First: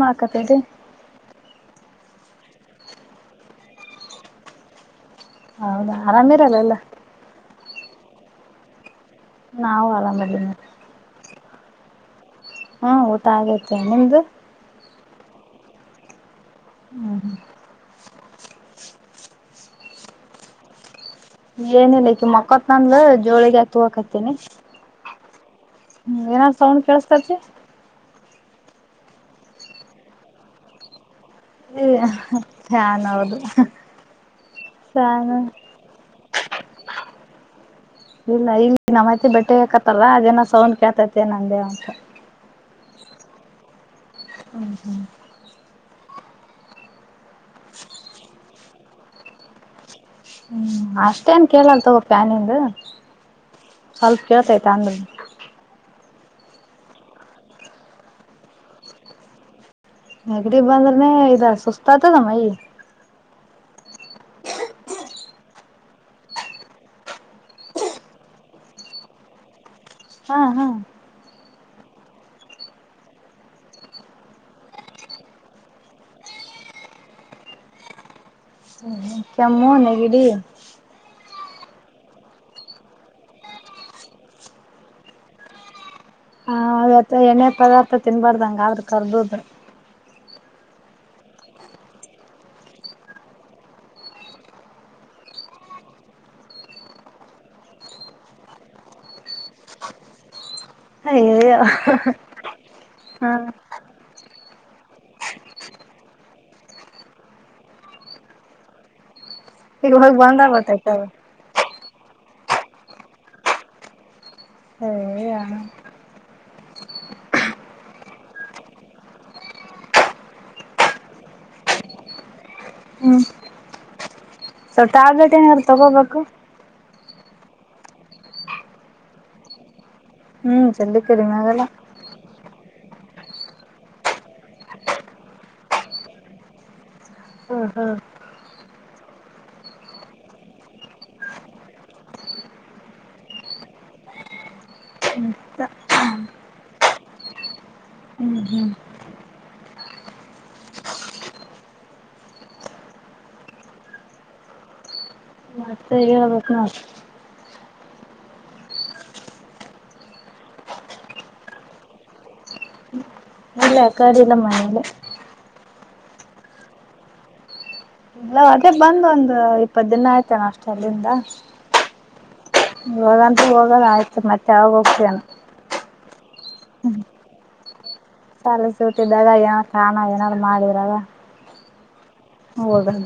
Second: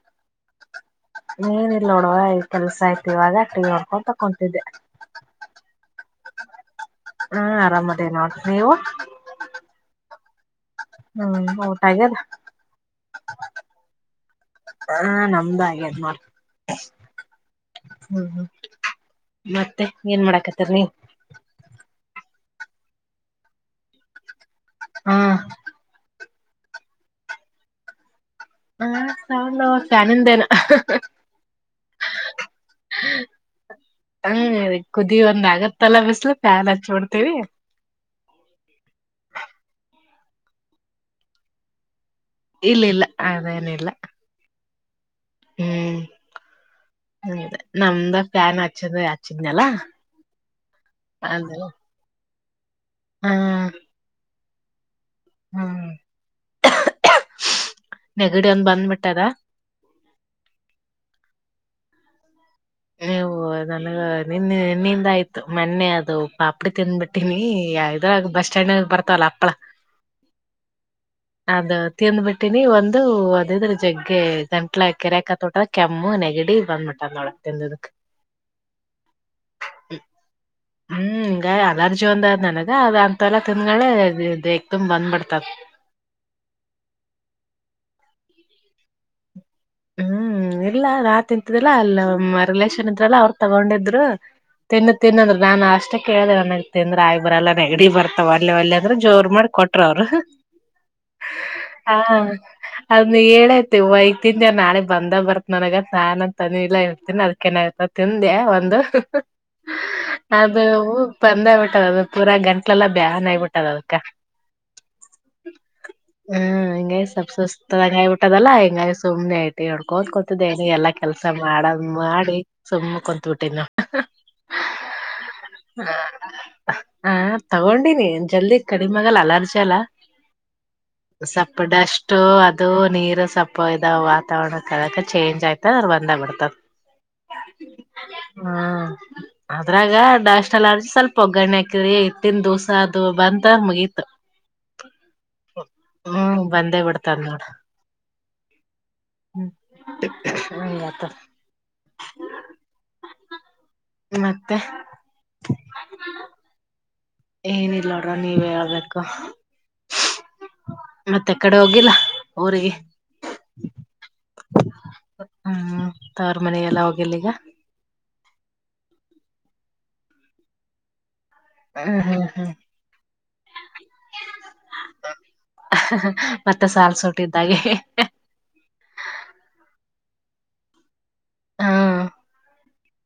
ಮಾ ಕತದೆ ಏನಿಲ್ಲ ನೋಡುವ ಕೆಲ್ಸ ಆಯ್ತಿು ಇವಾಗ ಟ ಹೊಡ್ಕೊಂಡು ತಕೊತಿದ್ದೆ ಹೌದಾ ಆರಾಮ ಇರಲ್ಲ ಎಲ್ಲ ಹ್ಮ ಆರಾಮದೇ ನೋಡ್ರಿ ನೀವು ನಾವು ಆರಾಮ ರ್ ಹ್ಮ್ ಊಟ ಆಗ್ಯದ ಊಟ ಆಗೈತೆ ನಿಮ್ದು ಹಾ ನಮ್ದ ಹಾಗೆದ ಮಾಡ ಹ್ಮ ಹ್ಮ ಮತ್ತೆ ಏನ್ ಮಾಡಾಕತ್ತಾರ ನೀ ಏನಿಲ್ಲಕ ಮಕ್ಕತ್ನಂದ ಜೋಳಿಗೆ ಹತ್ತ ಹಕತ್ತೇನಿ ಹ್ಮ್ ್ಮ ಏನಾದ್ ಸೌಂಡ್ ಕೇಳಸ್ತತಿ ಹಾ ಸೌಂಡ್ ಫ್ಯಾನ್ ಧೇನು ಫ್ಯಾನ್ ಹೌದು ಹ್ಮ ಕುದಿ ಫ್ಯಾನು ಒಂದ್ ಆಗತ್ತಲ್ಲ ಬಿಸ್ಲು ಫ್ಯಾನ್ ಹಚ್ಬಡ್ತೀವಿ ಇಲ್ಲ ಇಲ್ಲಿ ನಮ್ಮತ್ತ ಬೆಟ್ಟೆ ಹಾಕತ್ತಾರ ಅದೇನ ಸೌಂದ್ ಕ್ಯಾತೈತೆ ನನ್ ದೇವಂತ ಇಲ್ಲ ಇಲ್ಲ ಅದೇನ ಇಲ್ಲ ಹ್ಮ್ ಹ್ಮ್ ಹ್ಮ ಹ್ಮ ನಮ್ದ ಫ್ಯಾನ್ ಆ ಚೆನ್ನ ಹಚಿದ್ನಲ್ಲ ಹ್ಮ್ ಅಷ್ಟೇಏನ್ ಕೇಳಲ್ ತಗೋಪೆನನ್ ಹ ಹ್ಮ ಕೆತ ತಾಂದ ಹ್ಮ್ ನೆಗಡಿ ಒಂದ ಬಂದ್ಬಿಟ್ಟದ ನೆಗಡಿ ಬಂದ್ರನನೆ ಇದ ಸುಸ್ತ ಆತದ ಮೈ ನೀವು ನನಗ ನಿನ್ನ ನಿನ್ನಿಂದ ಆಯ್ತು ಮೊನ್ನೆ ಅದು ಪಾಪ್ಡಿ ತಿಂದ್ಬಿಟ್ಟೀನಿ ಇದ್ರಾಗ ಬಸ್ ಸ್ಟ್ಯಾಂಡ್ಾಗ ಬರ್ತವಲ್ಲ ಅಪ್ಳ ಹಾ ಹಾ್ ಅದ ತಿಂದ್ಬಿಟ್ಟಿನಿ ಒಂದು ಅದಿದ್ರ ಜಗ್ಗೆ ಗಂಟ್ಲ ಕೆರೆಕ ತೊಟ್ರ ಕೆಮ್ಮು ನೆಗಡಿ ಬಂದ್ಬಿಟದ ನೋಳ ತಿಂದದಕ್ ಕೆಮ್ಮು ನೆಗಡಿ ಹ್ಮ್ ಹಿಂಗ ಅಲರ್ಜಿ ಒಂದದ್ ನನಗ ಅದ ಅಂತ ಎಲ್ಲಾ ತಿಂದ್ಗೆ ದೇಗ ತುಂಬ್ ಬಂದ್ಬಿಡ್ತದ ಹತ್ತ ಎಣ್ಣೆ ಪದಾರ್ಥ ತಿನ್ಬಾರ್ದಂಗ ಆದ್ರರು ಕರ್ದದ್ರರು ಹ್ಮ್ ಇಲ್ಲ ನಾನ್ ತಿಂತಿದ್ದಿಲ್ಲ ಅಲ್ಲಮ್ಮ ರಿಲೇಷನ್ ಇದ್ರಲ್ಲ ಅವ್ರರು ತಗೊಂಡಿದ್ರು ತಿನ್ನು ತಿನ್ಂದ್ರ ನಾನ್ ಅಷ್ಟ ಕೇಳ್ದ ನನಗ್ ತಿಂದ್ರ ಆಗಿ ಬರಲ್ಲ ನ ಎಡಿ ಬರ್ತಾವ ಅಲ್ಲೆ ಒಲ್ಲೆ ಅಂದ್ರ ಜೋರ್ ಮಾಡಿ ಕೊಟ್ರ ಅವರು ಸ ಅದ್ ಹೇಳತಿ ವೈತಿ ೆ ನಾಳೆ ಬಂದ ಬರ್ತ್ ನನಗ ನಾನ ತನಿ ಇಲ್ಲ ಇರ್ತೀನಿ ಅದಕನ ಆಯತ ತಿಂದೆ ಒಂದು ಈಗ ಹೋಗಿ ಬಂದ ಅದು ಗೊತ್ತಾಯ್ತ ಬಂದೇ ಬಿಟ್ಟದದ ಪೂರಾ ಗಂಟ್ಲೆಲ್ಲ ಬ್ಯಾನ್ಗಬಿಟ್ಟದದಕ ಅಯ್ಯಯ್ಯೋ ಹ್ಮ ಹಂಗ ಸವಪ್ಪ ಸುಸ್ತದಂಗ ಆಬಿಟ್ಟದಲ್ಲ ಹಂಗ ಸುಮ್ನೆ ಐತಿ ಹೊಡ್ಕೋಂತ ಕುಂತಿದ್ದ ನ ಎಲ್ಲಾ ಕೆಲ್ಸ ಮಾಡದ್ ಮಾಡಿ ಸುಮ್ನೆ ಕುತ್ಬಟ್ಟಿನ ನ ಸೊಲ್ ಟ್ಯಾಬ್ಲೆಟ್ ಏನಾದಾರರು ತಗೋಬೇಕು ಹ ತಗೊಂಡೀನಿ ಜಲ್ದಿ ಕಡಿಮೆ ಆಗಲ್ಲ ಅಲರ್ಜಿ ಅಲ್ಲಾ ಹ್ಮ್ ಜಲ್ದಿ ಕಡಿಮೆ ಆಗಲ್ಲ ಸಪ್ಪುಡ ಅಷ್ಟು ಅದು ಇದು ನೀರ ಸಪ್ಪ ವಾತಾವರಣ ಕಕ ಚೇಂಜ್ ಆಯ್ತದ್ರ ಬಂದ ಬಿಡ್ತದ ಹಾ ಹಾ ಹ್ಮ ಅದ್ರಾಗ ಡಾಸ್ಲ್ಲ ಸ್ವಲ್ಪ ಒಗ್ಗರಣೆಕ ಇತ್ತನ್ ದಿವಸ ಅದು ಬಂತ ಮುಗೀತ ಹ್ಮ್ ಬಂದೇ ಬಿಡ್ತದ ನೋಡ್ರ ಹ್ಮ ಹತ್ತ ಮತ್ತೆ ಮತ್ತೆ ಹೇಳ್ಬೇಕಾ ನೋಡ್ ಏನಿಲ್ಲೋಡ್ರ ನೀವ್ ಹೇಳ್ಬೇಕು ಮತ್ತೆ ಕಡೆ ಹೋಗಿಲ್ಲ ಊರಿಗೆ ಇಲ್ಲ ಆ ಕಡೆ ಇಲ್ಲ ಎಲ್ಲ ಮನಲಿ ತವರು ಮನೆ ಎಲ್ಲ ಹೋಗಿಲಿ ಈಗ ಇಲ್ಲ ಅದೇ ಬಂದ ಒಂದು ಇಪ್ಪತ್ತು ದಿನ ಆಯ್ತನ್ ಅಷ್ಟು ಅಲ್ಲಿಂದ ಹ್ಮ್ ಹ್ಮ್ ಹ್ಮ್ ಹೋಗಂತ ಹೋಗದ ಆಯ್ತು ಮತ್ತೆ ಯಾವಾಗ ಹೋಗ್ತೇನ ಮತ್ತೆ ಸಾಲ್ ಸೋಟ್ಟಿದ್ದಾಗೆ ಸಾಲ ಸೂಟ್ಟಿದ್ದಾಗ ಏನಾದಾರ್ ಕಾಣ ಏನಾದ್ರು ಮಾಡಿದ್ರಾಗ ಹಾ ಹೋಗಲ್ಲ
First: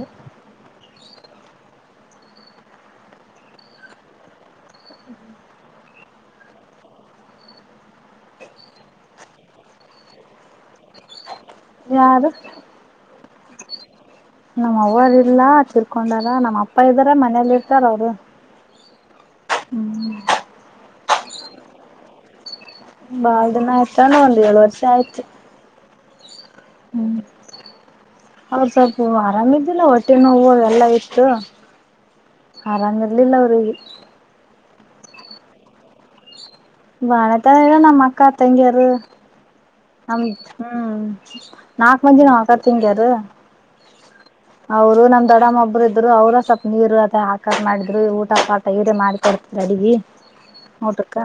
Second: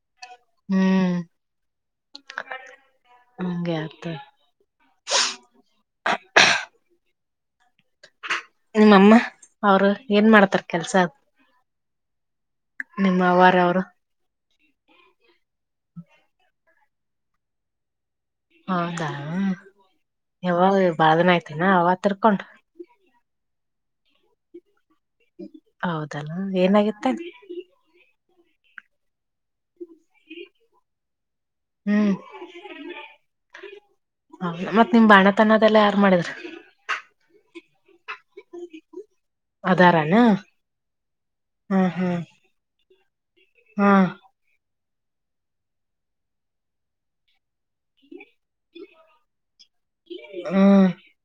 ಹ್ಮ್ ಹಂಗೆ ಆಯ್ತು ನಿಮ್ಮಮ್ಮ ಅವರು ಏನ್ ಮಾಡ್ತಾರ ಕೆಲ್ಸ ಯಾರು ನಿಮ್ಮ ಅವಾರ ಅವರು ನಮ್ಮ್ ಅವರು ಇಲ್ಲ ತಿರ್ಕೊಂಡಾರ ನಮ್ಮ್ ಅಪ್ಪ ಇದ್ದಾರ ಮನೇಲಿ ಇರ್ತಾರ ಅವರು ಹೌದಾ ಇವಾಗ ಬಾಳ್ದನ ಆಯತಿನ ಅವ್ವ ತಿರ್ಕೊಂಡ ಬಾಳ ದಿನ ಆಯ್ತನ್ ಎಳ ವರ್ಷ ಆಯ್ತು [inaudible] ಹೌದಾ ಹ ಏನಾಗಿತ್ತ ಅವ್ರ ಸ್ವಲ್ಪ ಆರಾಮ ಇಲ್ಲ ಹೊಟ್ಟೆ ನೋವು ಎಲ್ಲಾ ಇತ್ತು ಹ್ಮ್ ಆರಾಮಾಗಿರ್ಲಿಲ್ಲ ಅವ್ರಿಗೆ ಹೌದ ಮತ್ ನಿಮ್ ಬಾಣತನದೆಲ್ಲ ಯಾರ್ ಮಾಡಿದ್ರರು ಬಾಳತನ ಅದಾರಾನ ನಮ್ದ್ ಹ್ಮ್ ನಾಕ್ ಮಂದಿನ ಅಕ್ಕ-ತಂಗಿಯರು ಹಾ ಅವ್ರು, ನಮ್ ದೊಡಮ್ಮೊಬ್ರು! ಇದ್ರು, ಅವ್ರರು ಸ್ವಲ್ಪ, ನೀರು, ಅ, ಹಾಕತ್, ಮಾಡಿದ್ರು, ಊ. [inaudible] ಪಾಠ, ಗಿಟ, ಮಾಡಿಕೊಂಡೋಧುರೀ, ಅಡಗಿ ಹ್ಮ್ ಊಟಕ್ಕ,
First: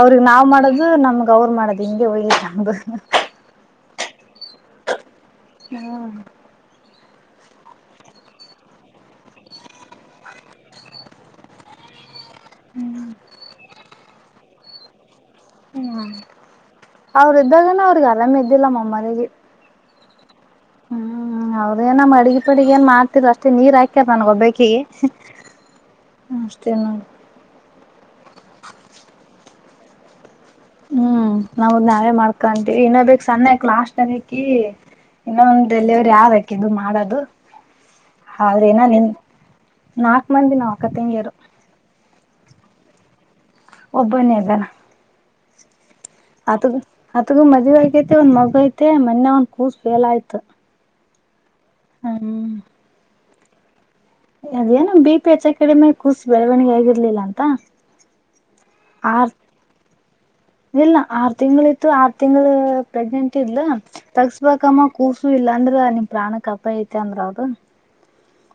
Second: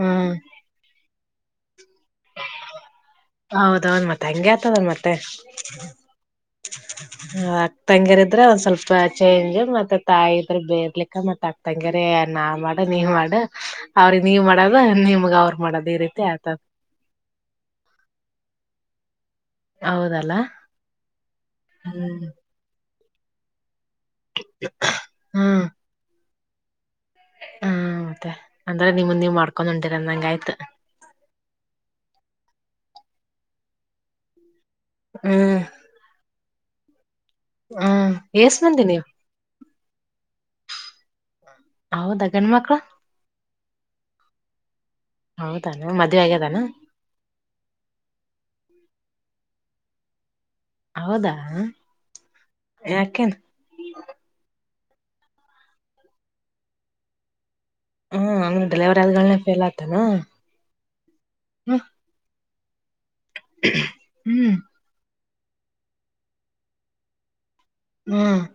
ಅವ್ರಗ್, ಹ್ಮ್ ನಾವ್ ಮಾಡದು ನಮಗ್. [inaudible] ಗೌರ್, ಮಾಡದು, ಹಿಂಗೆ, ಹೋಯ್ತಾ. [inaudible] ಹ, ಹಾ. [unintelligible] ಹೌದೌದು, ಮತ್, ಹಾಂಗೆಆಯ್ತದೆ, ಮತ್ತೆ. [inaudible] ಮತ್ತೇ. [unintelligible] ಅಕ್ಕತಂಗಿಯ್ರ್, ಇದ್ರೆ, ಒಂದ್, ಸ್ವಲ್ಪ ಚೇಂಜ್ ಮತ್ತೆ, ತಾಯಿ ಇದ್ರ ಬೇರ್ಲಿಕ್ಕ! ಮತ್ತೆ ಅಕ್ಕ ತಂಗರಿ. [unintelligible] ನಾ, ಮಾಡೂ, ನೀವ್ ಮಾಡೂ, ಅವ್ರಿಗೆ ನೀವ್ ಮಾಡೂ. [inaudible] ತಾಕೋ, ನೀಮ್. [inaudible] ಹ್ಮ್, ಅವ್ರ, ಇದ್ದಾಗನ! ಅ, ಅವ್ರಿಗೆ ಆರಾಮ ಇದ. [inaudible] ಇಲಾಮಾ, ಮಳಿ. [inaudible] ಹೌದಲ್ಲಾ! [inaudible] ಹ್ಮ್.. [inaudible] ಹ್ಮ್, ಹೌದೇ, ನಮ್ಮ್ ಅಡಗೆ ಪಡಗೆ, ಏನ್ ಮಾಡು. [inaudible] ಈಕಡೆ, ಅಷ್ಟೇ, ನೀರ್ ಆ. [inaudible] ತನ್ಗೊ, ಬೇಕೇ. [inaudible] ಅಸ್ಟೆನ್ನು. [inaudible] ಹ್ಮ್ಮ್, ಮತ್ತೆ, ಅಂದ್ರೆ, ನಿಮ, ನೀವ್, ಮಾಡ್ಕೊಂಡು, ಬ್ಯಾಂಡ್ಹುರೊಂಗೆ, ಅಯ್ತು. [inaudible] ಹ್ಮ್, ನಾವ್ ನಾವೇ ಮಾಡ್ಕೊಂತೀವಿ ಇನ್ನ ಬೇಕು ಸಣ್ಣಕ್, ಲಾಸ್ಟ್ ಅನೇಕಿ. [inaudible] ಹ್ಮ್ ಇನ್ನೊಂದು, ಎಲ್ಲಿವರು, ಯಾರು. [inaudible] ಇದು, ಮಾಡೋದು? [inaudible] ಹ್ಮ್, ಎಸ್ಟ್ ಮಂದಿ ನೀವು. [inaudible] ಮಂಧಿನಕಾತಂಗಿವರು. [inaudible] ಹೌದ, ಗಂಡು, ಮಕ್ಕಳ್ಳು. [inaudible] ಒಬನೀಧನಾ. [inaudible] ಹೌದಾ. [inaudible] ಅತ್ತುಗು, ಅತ್ತುಗು, ಮದುವೇ, ಆಗಿತೇನು ಒಂದ್ ಮಗು ಐತಿ. [inaudible] ಮತ್ತೆ, ಮೊನ್ನೆ ಒಂದು, ಕೂಸು, ಫೈಲ್, ಆಯ್ತು. [inaudible] ಹೌದಾ.. [inaudible] ಹ್ಮ್.. ಯಾಕೆನ್ [inaudible] ಅದೇನು, ಬಿ, ಪಿ, ಎಚ್. ಕಾಡೆಮಿ, ಕೂಸಿ ಬೆಳವಣಿಗೆ, ಆಗಿರ್ಲಿಲ್ಲ, ಅಂತ. [inaudible] ಹ್ಮ್, ಹಂಗೂ. [inaudible] ಡ್ರೈವರ್, ಆರ್ ಹೇಧಾನೆ, ಫೇಲ್, ಹಾಗುತಾನ. [inaudible] ಇಲ್ಲ, ಆರ್ ತಿಂಗಳು, ಇತ್ತು ಆರ್ ತಿಂಗಳು. [inaudible] ಪ್ರೆಗ್ನೆಂಟ್, ಇಲ್ಲ, ಹ್ಮ್ ತಗಸ್ಬೇಕಮ್ಮ, ಕೂಸು. [inaudible] ಇಲ್ಲಾಂದ್ರ, ನಿಮ್ ಪ್ರಾಣಕ್, ಅಪ್ಪಾಯಾ, ಐತೆ ಅಂದ್ರ, ಅವರು. [inaudible] ಹ್ಮ್.. [inaudible]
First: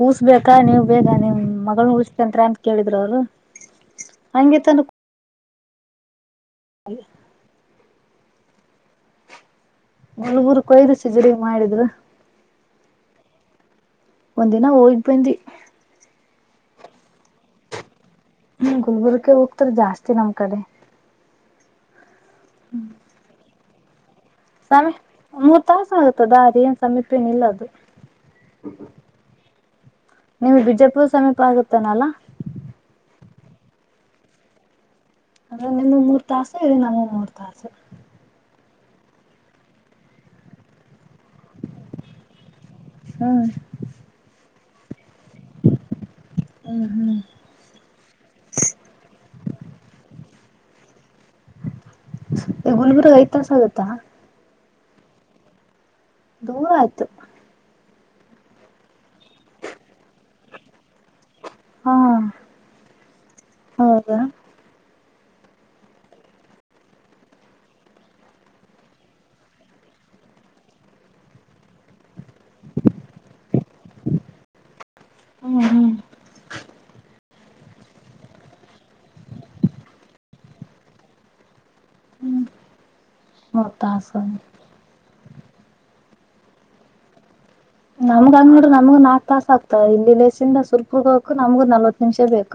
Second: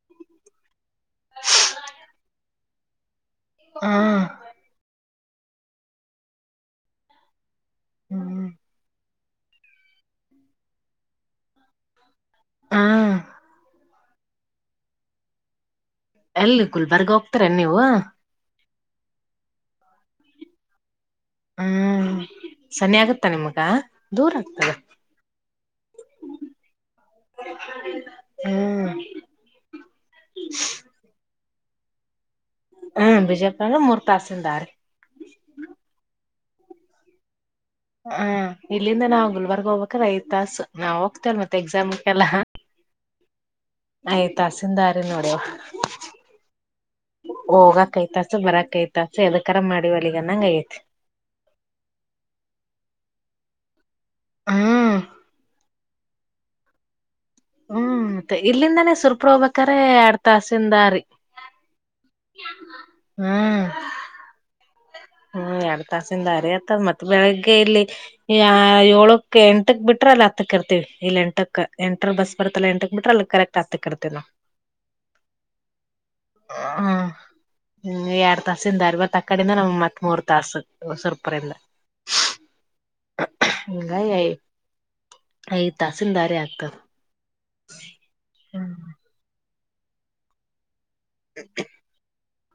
ಕೂಸ್ ಬೇಕಾ ನೀವ್ ಬೇಗ ನಿಮ್ ಮಗಳನ ಉಳತಂತ್ರ ಅಂತ ಕೇಳಿದ್ರು ಅವ್ರು ಹಾ ಹಂಗೆ ಹಾಗ ಹ್ಮ್ ನಲ್ಗರು ಕೊಯ್್ದಸ ಜ್ರ ಮಾಡಿದ್ರು ಹಾ ಒಂದ ದಿನ ಓೋಗಬಯಂತಿ ಎಲ್ಲಿ ಗುಲ್ಬರ್ಗ ಹೋಗ್ತಾರ ನೀವು ಹ್ಮ್ ಗುಲ್ಬುರ್ಗ್ಗ ಹೋಗ್ತಾರ ಜಾಸ್ತಿ ನಮ್ ಕಡೆ ಹ್ಮ್ ಸನಿ ಆಗುತ್ತಾ ನಿಮ್ಗ ಸಮಯ ಮೂರ್ ತಾಸ ಆಗುತ್ತದ ಅದ ಏನ್ ಸಮೀಪೇನಿಲ್ಲ ಅದು ಹ್ಮ್ ನಿಮ್ ಬಿಜಾಪುರ ಸಮೀಪ ಆಗುತ್ತ ಹನಲ್ಲ ಹ್ಮ್ ಬಿಜಯಪಲ್ಲ ಮೂರು ತಾಸೀಲ್ದಾರಿ ಅಂದ್ರೆ ನಿಮ ಮೂರ್ ತಾಸು ಇದೆ ನಮ ಮೂರ್ ತಾಸು ಹ ಇಲ್ಲಿಂದ ನಾವವು ಗುಲ್ಬರ್ಗ್ ಹೋಗ್ಬೇಕ್ರ ಐ ತಾಸು ನಾವ ಹೋಗ್ತೇವ ಮತ್ತೆ ಎಕ್ಸಾಮಕ್ಕೆಲ್ಲ ಹ್ಮ ಆ ತಾಸಿಂದ ನೋಡಿ ಹ್ಮ್ ಹ್ಮ್ ಹೋಗಕ್ ಐತಾಸ ಬರಕ್ ಐತಾಸ ಎದಕರ ಮಾಡಿವಲ್ಲಿ ಈಗ ನಂಗ ಐತಿ ಗುಲ್ಬುರ್ಗ ಐ ತಾಸ ಆಗತ್ತಾ ಹ್ಮ್ ದೂರ ಆಯ್ತು ಹ್ಮ್ ಮತ್ತೆ ಇಲ್ಲಿಂದಾನೇ ಸುರ್ಪ ಹೋಗ್ಬೇಕ್ರೆ ಎಡ್ ತಾಸಿಂದಾರಿ ಹಾ ಹ್ಮ್ ಹೌದಾ ಹ್ಮ್ ಎರಡ್ ತಾಸಿಂದ ಅರಿ ಆತದ ಮತ್ತ ಬೆಳಗ್ಗೆ ಇಲ್ಲಿ ಏಳಕ್ ಎಂಟಕ್ ಬಿಟ್ರ ಅಲ್ಲಿ ಹತ್ತಕ್ ಇರ್ತಿವಿ ಇಲ್ಲಿ ಎಂಟಕ್ ಎಂಟ್ರ ಬಸ್ ಬರ್ತ್ತಲ್ಲ ಎಂಟಕ್ ಬಿಟ್ರ ಅಲ್ಲಿ ಕರೆಕ್ಟ್ ಹತ್ತಕ್ ಇರ್ತಿೇವ ನಾವ ಹ್ಮ್ ಹ್ಮ್ ಹ್ಮ ಹ್ಮ್ ಎರಡ್ ತಾಸ ಇಿಂದ ಅವತ್ ಆ ಕಡಿಂದ ನಮ್ ಮತ್ತ್ತ ಮೂರು ತಸ ಚೆರುಪರೆಯಿಂದ ಬತ್ತ ಹಾಸ ಯ್ ತಹಸೀಲ್ದಾರಿ ಆಗ್ತದ ನಮ್ಗಂಗ ನೋಡ್ರ ನಮಗಗ್ ನಾಕಕ್ ತಾಸ ಆಗ್ತದೆ ಇಲ್ಲಿ ಲೇಸಿಂದ ಸ್ವಲ್ಪ ಹಗೋಕು ನಮಗು ನಲ್ವತ್ತು ನಿಮಿಷ ಬೇಕು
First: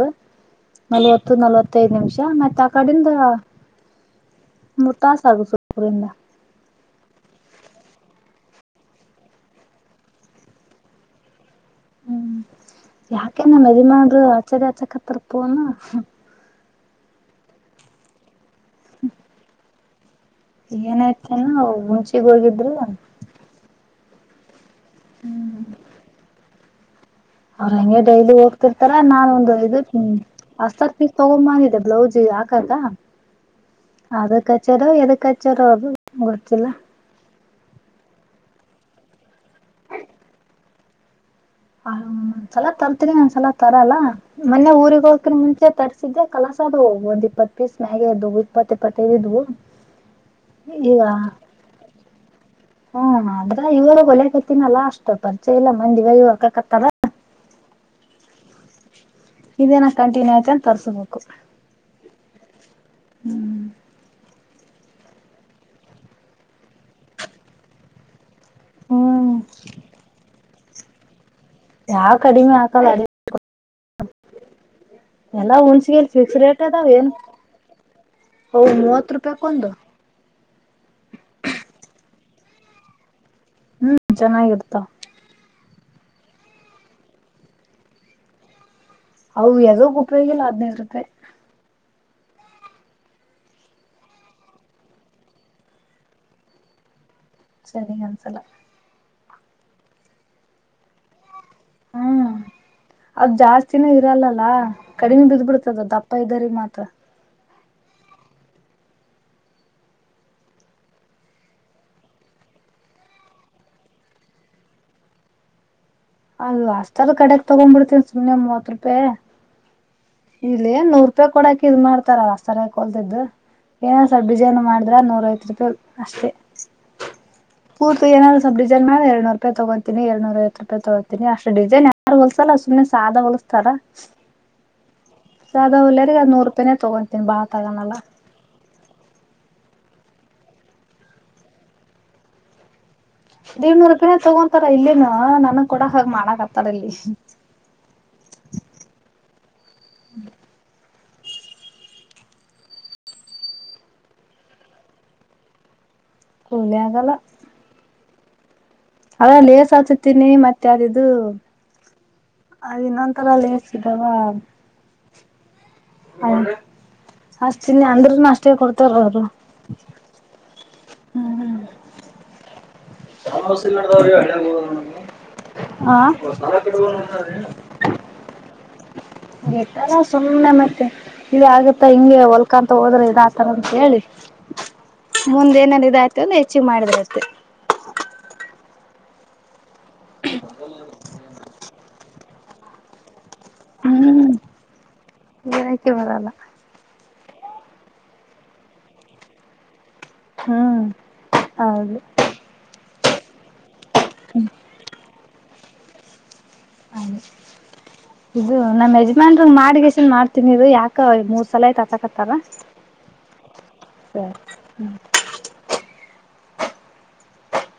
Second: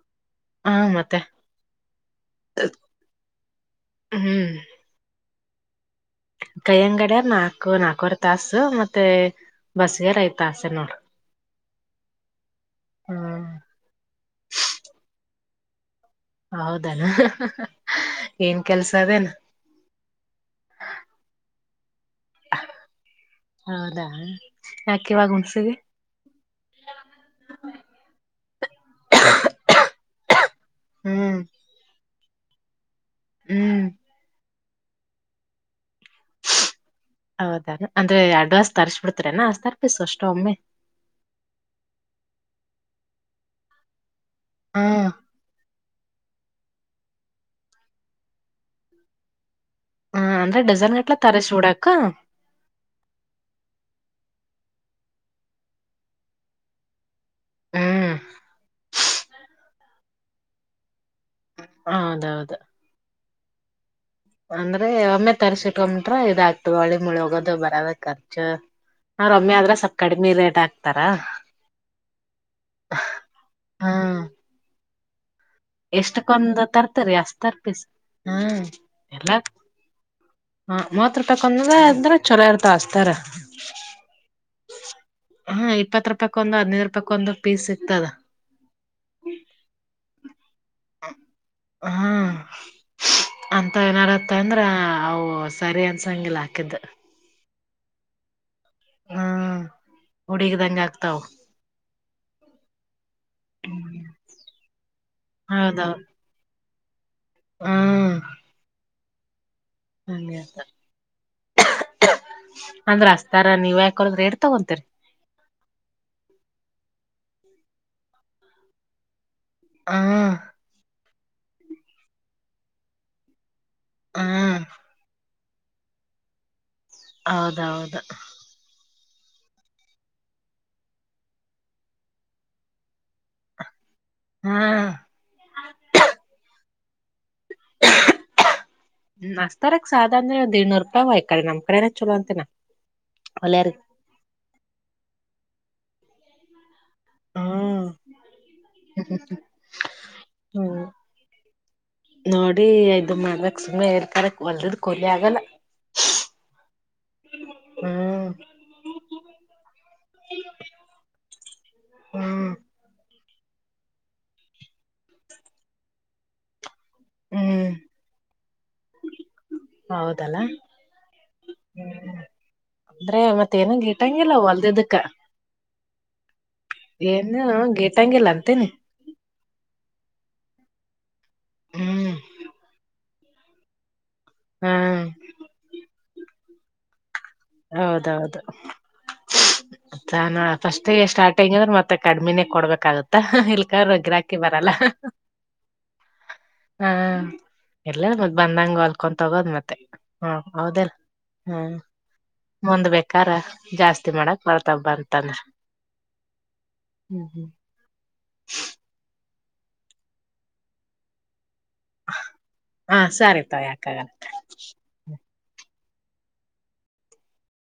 ಹ ಮತ್ತೆ ನಲವತ್ತು ನಲವತ್ತೈದು ನಿಮಿಷ ಮತ್ತೆ ಆ ಕಡಿಂದ ಮೂರು ತಾಸ ಆಗಸ ಹರ ಕೈ್ಯ ಅಂಗಡ ನಾಕು ನಾಕವರ್ ತಾಸು ಮತ್ತೆ ಬಸಗೆಾರ ಐದ ತಾಸೆ ನೋಡ್ರಿ ಹ್ಮ್ ಯಾಕೆ ನ್ ಮದಿ ಮಾಡ್ರು ಆಚಾರಿ ಆಚಕತ್ತರ್ ಪಣ ಹೌದಣ ಏನ್ ಕೆಲ್ಸವೇನ ಏನಾಯ್ತಲ್ಲ ಮುಂಚೆ ಚಿಗೋಗಿದ್ದ್ರಲ್ಲ ಅದಾ ಯಾಕೆ ಇಿವಾಗ ಹುಣಸಿಗೆ ಹ್ಮ ಅವ್ರ ಹಂಗೆ ಡೈಲಿ ಹೋಗ್ತಿರ್ತಾರ ನಾನನ್ ಒಂದು್ ಐದು ಹಷ್ಟತ್ ಪೀಸ್ ಹ್ಮ್ ತಗೊಂಬಂದಿದೆ ಬ್ಲೌಸ್ ಹಾಕದಾ ಹ್ಮ್ ಅದಕ್ಕೆ ಚರೋ ಎದಕ್ಕಾಚರೋ ಅದು ಗೊತಿಲ್ಲ ಹೌದ ಅಂದ್ರೆ ಅಡ್ವಾನ್ಸ್ ತರಿಸಸಡ್ತರನಾ ತರ್ಪಿಸ ಅಷ್ಟ ಒಮ್ಮೆ ಹ ಸಲ ತರ್ತೀರಿ ಒನ್ ಸಲ ತರಲ್ಲ ಮನ್ನೆ ಹ ಊರಿಗೆ ಹೋಗ್ತ್ರೆ ಮುಂಚೆ ತರ್ ಸಿದ್ಯ ಕಲಸ ಅದುವೇ ಅವು ಇಪ್ಪತ್ತು ಪೀಸ್ ಮ್ಯಾಗೆ ಅದ್ದವು ಇಪ್ಪತ್ತ ಇಪ್ಪತ್ತೈರ ಇದ್ವು ಹ ಅಂದ್ರೆ ಡಜೈನ್ ಈಗ ಗಟ್ಲ ತರ ಚೂಡಾಕ್ಕ ಹ್ಮ್ ಆದ್ರ ಇವರು ಒಲಕತ್ತಿನಲ್ಲ ಅಷ್ಟು ಪರಿಚಯ ಇಲ್ಲ ಮಂದಿಗ ಇವಕಕತ್ತಾರ ಹ್ಮ್ ಇದೇನ ಕಂಟಿನ್ಯೂ ಆಯತ ಅನ್ ತರ್ಸಬೇಕು ಹೌದೌದು ಅಂದ್ರೆ ಒಮ್ಮೆ ತರ್ಸಿಕಟ್ರ ಇದಾಗ್ತದೆ ಹೊಳ್ಳಿ ಮುಳಿ ಹೋಗೋದ ಬರದಂತ ನಾ ಹ್ಮ್ ರೋಮ್ಮೆ ಆದ್ರೆ ಸ್ವಲ್ಪ ಕಡಿಮೀ ರೇಟ್ ಆಗ್ತ ತಾರಾ ಯಾವ ಕಡಿಮೆ ಆಕಲ್ಲ ಹಾ ಹುಣ್ಸಗಲ್ ಫಿಕ್ಸ್ ರೇಟ್ ಎಷ್ಟಕ್ಕೊಂದು ಅದಾವ ಏನ್ ತರ್ತರಿ ಅಷ್ಟ ತರ್ಪೀ ಹ್ಮ ಅವು ಮೂವತ್ ಎಲ್ಲ ರೂಪಾಯಕ್ ಒಂದು ಮೂವತ್ ರೂಪಾಯ ಕೊಂದ ವ ಅಂದ್ರ ಚಲೋ ಇರ್ತಾ ಹಸ್ತಾರೆ ಹ್ಮ್ ಚೆನ್ನಾಗಿರ್ತ ಹಾ ಇಪ್ಪತ್ ರೂಪಾಯಿ ಕೊಂದು ಹದ್ನೈದು ರೂಪಾಯಕ್ ಒಂದು ಪೀಸ್ ಸಿಗ್ತದ ಅವು ಎದುಕು ಉಪಯೋಗ ಇಲ್ಲ [unintelligible] ಹ್ಮ ಅಂತ ಏನಾರು ತಂದ್ರಾ ಅವು ಸರಿ ಅನ್ಸಂಗಿಲ್ಲ ಹಾಕಿದ್ದ ಸರಿ ಕನ್ಸಲ ಹ್ಮ ಹುಡಿಗ್ದಂ ಆಗ್ತಾವ ಹ್ಮ್ ಅದು ಜಾಸ್ತಿನೂ ಇರಲ್ಲಲ್ಲ ಕಡಿಮೆ ಬಿದ್ ಬಿಡ್ತದ ದಪ್ಪ ಇದಾರೆ ಮಾತ್ರ ತ್ತ ಹ್ಮ ಹಾಗ ಅಂದ್ರ ಅಸ್ತಾರ ನೀವ್ ಯಾಕಕೊಳದ್ರೆ ರೇಟ್ ತಗೊಂತರಿ ಅಲ್ವಾ ಅಷ್ಟಾರ ಕಡೆಗ್ ತಗೊಂಡ್ಬಿಡ್ತವಿ ಸುಮ್ನೆ ಮೂವತ್ ರೂಪಾಯಿ ಹ್ಮ್ ಇಲ್ಲಿ ಎನ್ ನೋರ್ ಕೊಡಾಕ ಇದ್ ಮಾಡ್ತಾರ ಸರ ಹೊಲ್ತಿದ್ದು ಏನೋ ಸ್ವಲ್ ಹ್ಮ್ ಡಿಸೈನ್ ಮಾಡಿದ್ರಾ ನೂರ್ ಐವತ್ತು ಅಷ್ಟೇ ಹೌದೌದು ಪೂರ್ತಿ ಏನಾದ್ರು ಸ್ವಲ್ಪ ಡಿಸೈನ್ ಮಾಡ್! ! ಎರಡುನೂ ರೂಪಾಯಿ ತಗೊತಿನಿ ಎರಡ್ನೂ ಐವತ್ತು ರೂಪಾಯಿ ತಗೋತಿನಿ ಅಷ್ಟ ಡಿಸೈನ್ ಯಾರು ಹೊಲಸಲ್ಲ ಸುಮ್ನೆ ಸಾದಾ ಹೊಲಸ್ತಾರ ಹಾ ಸದಾ ಹೊಳೆಯವರಿಗೆ ನೂರುಪಾಯಿನೆ ತಕೊಂತೀನಿ ಬಾಳ್ ತಗನಲ್ಲ ನನಸ್ತರಕ್ಕ ಸಾಧಾರಣ ಒಂದು ಇನ್ನೂರು ರೂಪಾಯಿ ಹೊಳಿತಾರೆ ನಮ್ಮ ಕಡೆನ ಚಲೋ ಅಂತಿನಿ ಎಡ್ನೂರು ರೂಪಾಯಿ ತಗೋಂತಾ ರೆ ಇಲ್ಲೇನು ನನಗ್ ಕೂಡ ಹ ಮಾಡಕಾತರ ಇಲ್ಲಿ ಹ್ಮ ಹ್ಮ ನೋಡಿ ಇದು ಮಾಡ್ಬೇಕಕ್ ಸುಮ್ಮನೆ ಇರ್ತಾರೆ ಹೊಲ್ಡ್ ಕೊಲಿ ಆಗಲ್ಲ ಕುಲಿಯಾಗಲ್ಲ ಹ್ಮ್ ಅದೇ ಲೇಸ್ ಹಾಕುತೀನಿ ಮತ್ತೆ ಅದು ಇದು ಹ್ಮ್ ಇನ್ನೊಂತರ ಲೇಸ್ ಇದ್ದವ ಹ ಹ್ಮ್ ಅಷ್ಟಿನಿ ಅಂದ್ರೂನು ಅಷ್ಟೇ ಕೊಡ್ತಾರೇ ಅವರು ಹೌದಲ್ಲ ಅಂದ್ರೆ ಮತ್ತೇನ ಗಿಟಂಗಿಲ್ಲ ಹೊಲ್ದದಕ್ಕ ಹ ಏನು ಗೇಟಂಗಿಲ್ಲ ಅಂತೇನಿ ಗಿಟ್ಟಲ್ಲ ಸುಮ್ಮ್ನೆ ಮತ್ತೆ ಇಲ್ಲಿ ಆಗುತ್ತಾ ಹ್ಮ್ ಹಿಂಗೆ ಹೊಲ್ಕಾಂತ ಹೋದ್ರೆ ಇದಾತರ ಅಂತ ಹೇಳಿ ಹಾ ಮುಂದೆ ಏನಾರ ಇದ ಆಯ್ತು ಅಂದ್ರೆ ಮಾಡಿಬಿಡೋದು ಹೌದೌದು ನಾನು ಫಸ್ಟ್ ಸ್ಟಾರ್ಟಿಂಗ್ ಅಂದ್ರೆ ಮತ್ತೆ ಕಡ್ಮಿನೇ ಕೊಡ್ಬೇಕಾಗುತ್ತ ಇ ಹ್ಮ್ ಗಿರಾಕಿ ಬರಲ್ಲ ಗಿರಾಕಿ ಬರಲ್ಲ ಹ್ಮ ಎಲ್ಲ ಮತ್ ಬಂದಂಗ ಹೊಲ್ಕೊತ ಹೋಗೋದು ಮತ್ತೆ ಹಾ ಹ್ಮ್ ಹೌದಲ್ಲ ಹ್ಮ್ ಹೌದು ಮುಂದ್ ಬೇಕಾರ ಜಾಸ್ತಿ ಮಾಡಕ್ ಬರ್ತ ಬರುತ್ತೆ ಅಂದ್ರೆ ಹಾಗೆ [unintelligible] ಇದು ನಮ್ಮ ಯಜಮಾನ್ರಂಗ್ ಮಾಡಿಗಿಸಿನ್ ಮಾಡ್ತನಿರು ಯಾಕ ಮೂ! ! ಸಲೈ ಆತಕತ್ತಾರ ಹಾ ಸರಿತವ ಯಾಕಾಗ ಸರಿ